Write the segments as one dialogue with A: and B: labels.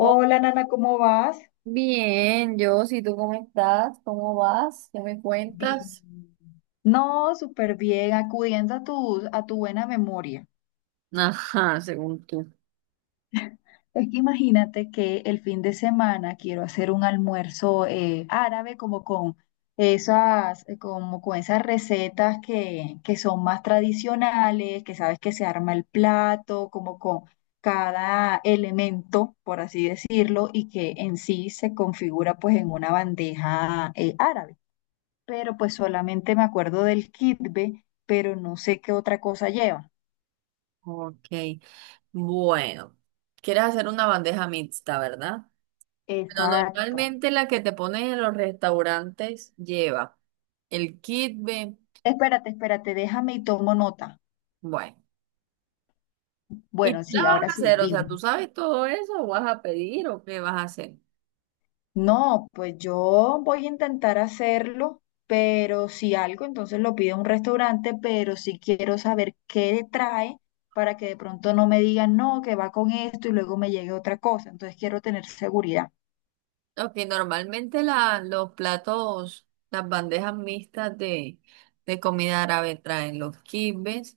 A: Oh,
B: Nana, ¿cómo vas?
A: bien, yo, si tú cómo estás, cómo vas, ¿qué me
B: Bien.
A: cuentas?
B: No, súper bien, acudiendo a tu buena memoria.
A: Ajá, según tú.
B: Es que imagínate que el fin de semana quiero hacer un almuerzo árabe como con esas recetas que son más tradicionales, que sabes que se arma el plato, como con cada elemento, por así decirlo, y que en sí se configura pues en una bandeja árabe. Pero pues solamente me acuerdo del kitbe, pero no sé qué otra cosa lleva.
A: Ok, bueno, quieres hacer una bandeja mixta, ¿verdad? Pero
B: Exacto.
A: normalmente la que te ponen en los restaurantes lleva el kitbe,
B: Espérate, espérate, déjame y tomo nota.
A: bueno, ¿y tú
B: Bueno,
A: la
B: sí,
A: vas
B: ahora
A: a
B: sí,
A: hacer? O sea,
B: dime.
A: ¿tú sabes todo eso? ¿O vas a pedir o qué vas a hacer?
B: No, pues yo voy a intentar hacerlo, pero si algo, entonces lo pido a un restaurante, pero sí quiero saber qué le trae para que de pronto no me digan, no, que va con esto y luego me llegue otra cosa. Entonces quiero tener seguridad.
A: Ok, normalmente los platos, las bandejas mixtas de comida árabe traen los kitbes.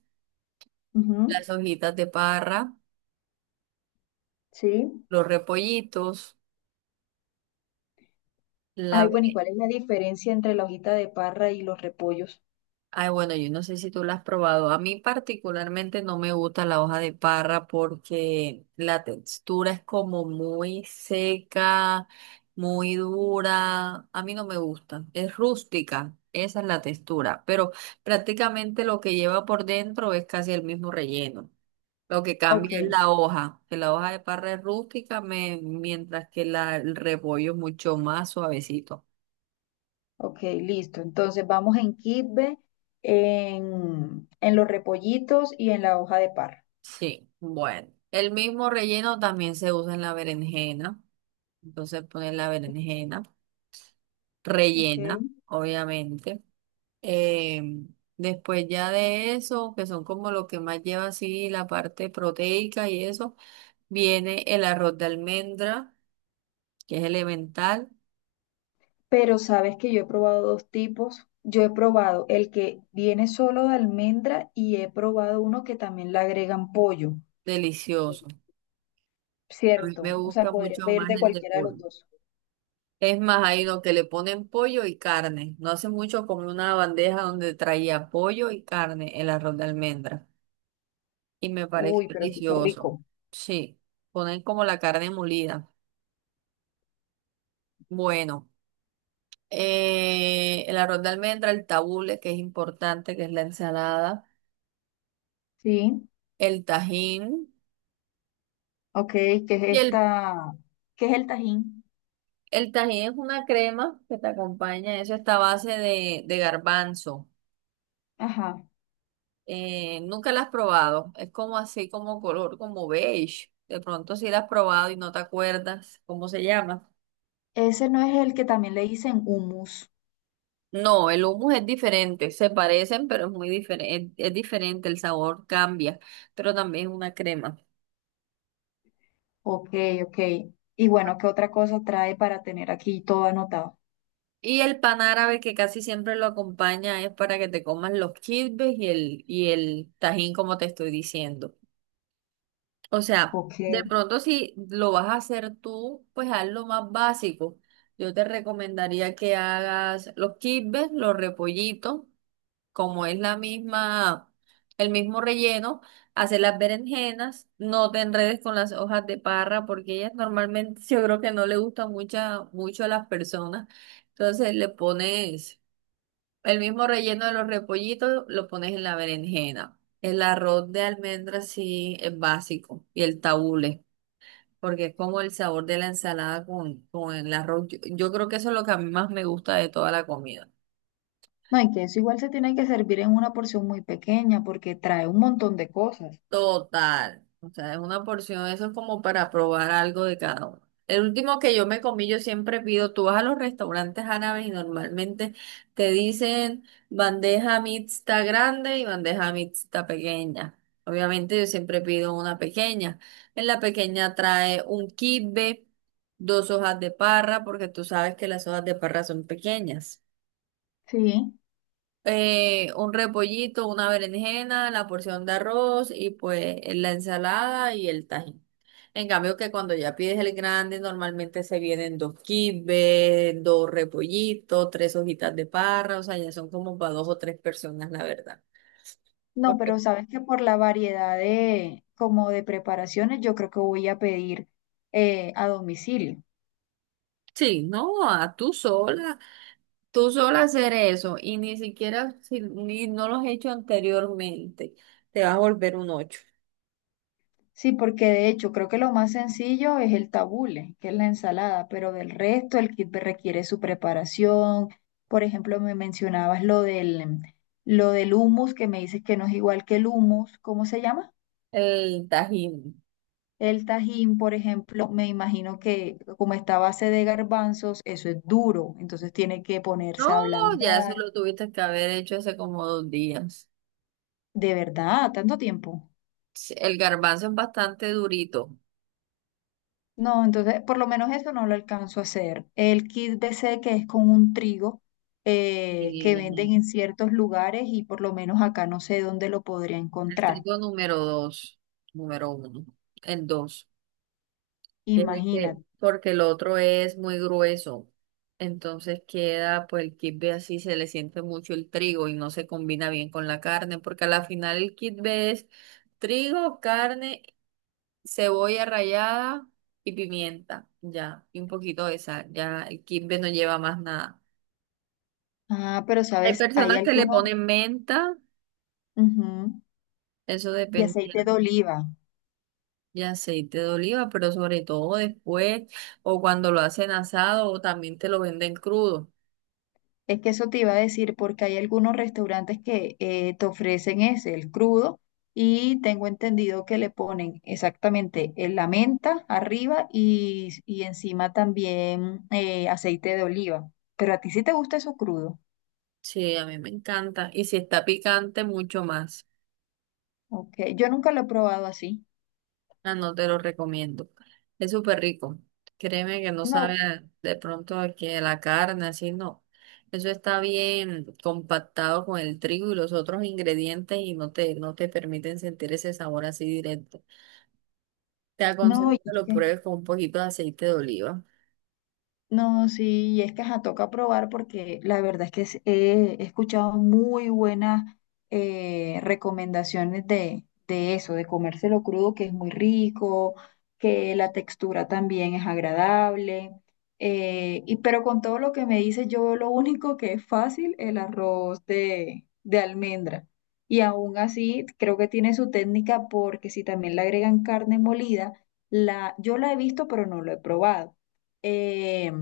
B: Ujú.
A: Las hojitas de parra,
B: Sí.
A: los repollitos, la...
B: Ay, bueno, ¿y
A: ve-
B: cuál es la diferencia entre la hojita de parra y los repollos?
A: ay, bueno, yo no sé si tú la has probado. A mí particularmente no me gusta la hoja de parra porque la textura es como muy seca, muy dura. A mí no me gusta. Es rústica, esa es la textura. Pero prácticamente lo que lleva por dentro es casi el mismo relleno. Lo que cambia es
B: Ok,
A: la hoja, que la hoja de parra es rústica, mientras que el repollo es mucho más suavecito.
B: ok, listo. Entonces vamos en Kitbe, en los repollitos y en la hoja de parra.
A: Sí, bueno. El mismo relleno también se usa en la berenjena. Entonces pones la berenjena,
B: Ok.
A: rellena, obviamente. Em, Después ya de eso, que son como lo que más lleva así la parte proteica y eso, viene el arroz de almendra, que es elemental,
B: Pero sabes que yo he probado dos tipos. Yo he probado el que viene solo de almendra y he probado uno que también le agregan pollo,
A: delicioso. A mí me
B: ¿cierto? O sea,
A: gusta
B: podría
A: mucho
B: pedir de
A: más el de
B: cualquiera de
A: pollo.
B: los dos.
A: Es más, hay lo que le ponen pollo y carne. No hace mucho comí una bandeja donde traía pollo y carne, el arroz de almendra. Y me parece
B: Uy, pero súper
A: delicioso.
B: rico.
A: Sí, ponen como la carne molida. Bueno, el arroz de almendra, el tabule, que es importante, que es la ensalada,
B: Sí.
A: el tajín.
B: Ok, ¿qué es
A: Y
B: esta? ¿Qué es el tajín?
A: el tajín es una crema que te acompaña, eso está a base de garbanzo.
B: Ajá.
A: Nunca la has probado. Es como así, como color, como beige. De pronto si la has probado y no te acuerdas cómo se llama.
B: Ese no es el que también le dicen hummus.
A: No, el hummus es diferente. Se parecen, pero es muy diferente. Es diferente, el sabor cambia, pero también es una crema.
B: Ok, ok. Y bueno, ¿qué otra cosa trae para tener aquí todo anotado?
A: Y el pan árabe que casi siempre lo acompaña es para que te comas los kibbes y el tajín, como te estoy diciendo. O sea,
B: Ok.
A: de pronto si lo vas a hacer tú, pues haz lo más básico. Yo te recomendaría que hagas los kibbes, los repollitos, como es la misma, el mismo relleno, hacer las berenjenas, no te enredes con las hojas de parra, porque ellas normalmente yo creo que no le gustan mucha, mucho a las personas. Entonces le pones el mismo relleno de los repollitos lo pones en la berenjena. El arroz de almendras sí es básico y el tabule, porque es como el sabor de la ensalada con el arroz. Yo creo que eso es lo que a mí más me gusta de toda la comida.
B: No, y que eso igual se tiene que servir en una porción muy pequeña porque trae un montón de cosas.
A: Total. O sea, es una porción, eso es como para probar algo de cada uno. El último que yo me comí, yo siempre pido, tú vas a los restaurantes árabes y normalmente te dicen bandeja mixta grande y bandeja mixta pequeña. Obviamente yo siempre pido una pequeña. En la pequeña trae un kibbe, dos hojas de parra, porque tú sabes que las hojas de parra son pequeñas,
B: Sí.
A: un repollito, una berenjena, la porción de arroz y pues la ensalada y el tajín. En cambio que cuando ya pides el grande, normalmente se vienen dos quibbes, dos repollitos, tres hojitas de parra, o sea, ya son como para dos o tres personas, la verdad.
B: No, pero
A: Porque
B: sabes que por la variedad de, como de preparaciones, yo creo que voy a pedir a domicilio.
A: sí, no, a tú sola hacer eso y ni siquiera si ni no lo has hecho anteriormente, te vas a volver un ocho.
B: Sí, porque de hecho creo que lo más sencillo es el tabule, que es la ensalada, pero del resto el kit requiere su preparación. Por ejemplo, me mencionabas lo del hummus, que me dices que no es igual que el hummus. ¿Cómo se llama?
A: El tajín.
B: El tajín, por ejemplo, me imagino que como está a base de garbanzos, eso es duro, entonces tiene que
A: No,
B: ponerse a
A: ya eso
B: ablandar.
A: lo tuviste que haber hecho hace como 2 días.
B: ¿De verdad? ¿Tanto tiempo?
A: Sí, el garbanzo es bastante durito.
B: No, entonces por lo menos eso no lo alcanzo a hacer. El kit BC que es con un trigo que venden
A: Y
B: en ciertos lugares y por lo menos acá no sé dónde lo podría
A: el
B: encontrar.
A: trigo número dos, número uno, el dos. Es
B: Imagínate.
A: porque el otro es muy grueso. Entonces queda, pues el kibbe así se le siente mucho el trigo y no se combina bien con la carne, porque a la final el kibbe es trigo, carne, cebolla rallada y pimienta, ya, y un poquito de sal, ya el kibbe no lleva más nada.
B: Ah, pero
A: Hay
B: sabes, hay
A: personas que le
B: algunos.
A: ponen menta,
B: Ujú.
A: eso
B: Y
A: depende.
B: aceite de oliva.
A: Y aceite de oliva, pero sobre todo después, o cuando lo hacen asado, o también te lo venden crudo.
B: Es que eso te iba a decir, porque hay algunos restaurantes que te ofrecen ese, el crudo, y tengo entendido que le ponen exactamente la menta arriba y encima también aceite de oliva. Pero a ti sí te gusta eso crudo,
A: Sí, a mí me encanta. Y si está picante, mucho más.
B: ¿ok? Yo nunca lo he probado así.
A: Ah, no te lo recomiendo. Es súper rico. Créeme que no sabe
B: No,
A: de pronto a que la carne, así no. Eso está bien compactado con el trigo y los otros ingredientes y no te permiten sentir ese sabor así directo. Te
B: no,
A: aconsejo que lo
B: oye.
A: pruebes con un poquito de aceite de oliva.
B: No, sí, y es que ajá, toca probar porque la verdad es que he escuchado muy buenas recomendaciones de eso, de comérselo crudo, que es muy rico, que la textura también es agradable. Y pero con todo lo que me dices, yo lo único que es fácil, el arroz de almendra. Y aún así, creo que tiene su técnica porque si también le agregan carne molida, yo la he visto, pero no lo he probado eh,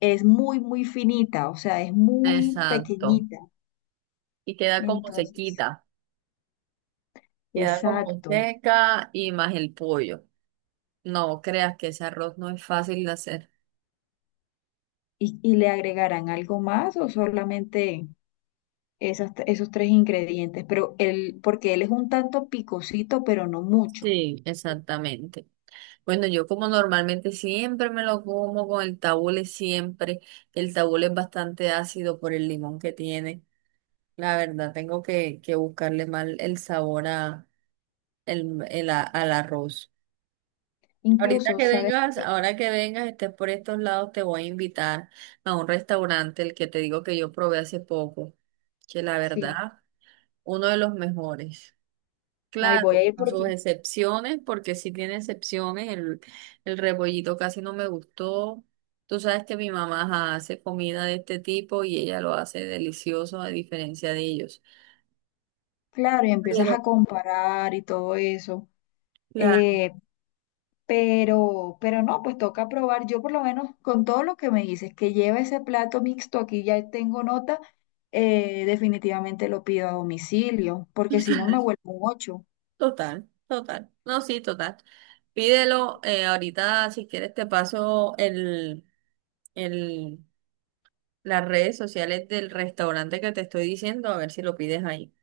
B: es muy, muy finita, o sea, es muy
A: Exacto.
B: pequeñita.
A: Y queda como
B: Entonces,
A: sequita. Queda como
B: exacto.
A: seca y más el pollo. No creas que ese arroz no es fácil de hacer.
B: ¿Y le agregarán algo más o solamente esos tres ingredientes? Pero él, porque él es un tanto picosito, pero no mucho.
A: Sí, exactamente. Bueno, yo como normalmente siempre me lo como con el tabule, siempre. El tabule es bastante ácido por el limón que tiene. La verdad, tengo que buscarle mal el sabor a, al arroz. Ahorita
B: Incluso,
A: que
B: ¿sabes
A: vengas,
B: qué?
A: ahora que vengas, estés por estos lados, te voy a invitar a un restaurante, el que te digo que yo probé hace poco, que la
B: Sí,
A: verdad, uno de los mejores.
B: ahí voy a
A: Claro,
B: ir
A: con
B: porque,
A: sus excepciones, porque sí tiene excepciones. El rebollito casi no me gustó. Tú sabes que mi mamá ajá, hace comida de este tipo y ella lo hace delicioso a diferencia de ellos.
B: claro, y empiezas
A: Pero,
B: a comparar y todo eso.
A: claro,
B: Eh, pero no, pues toca probar. Yo por lo menos con todo lo que me dices, que lleva ese plato mixto, aquí ya tengo nota, definitivamente lo pido a domicilio, porque si no me vuelvo un ocho.
A: total, total. No, sí, total. Pídelo, ahorita si quieres te paso el, las redes sociales del restaurante que te estoy diciendo, a ver si lo pides ahí.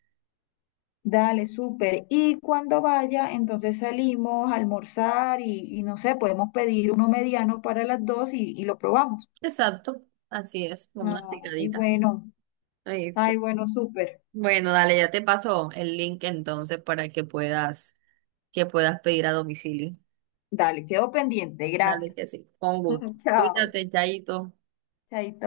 B: Dale, súper. Y cuando vaya, entonces salimos a almorzar y no sé, podemos pedir uno mediano para las dos y lo probamos.
A: Exacto, así es, como una
B: Ay,
A: picadita.
B: bueno,
A: Ahí
B: ay, bueno, súper.
A: bueno, dale, ya te paso el link entonces para que puedas pedir a domicilio.
B: Dale, quedo pendiente.
A: Dale,
B: Gracias.
A: que sí, con gusto.
B: Chao.
A: Cuídate, Chaito.
B: Chaito.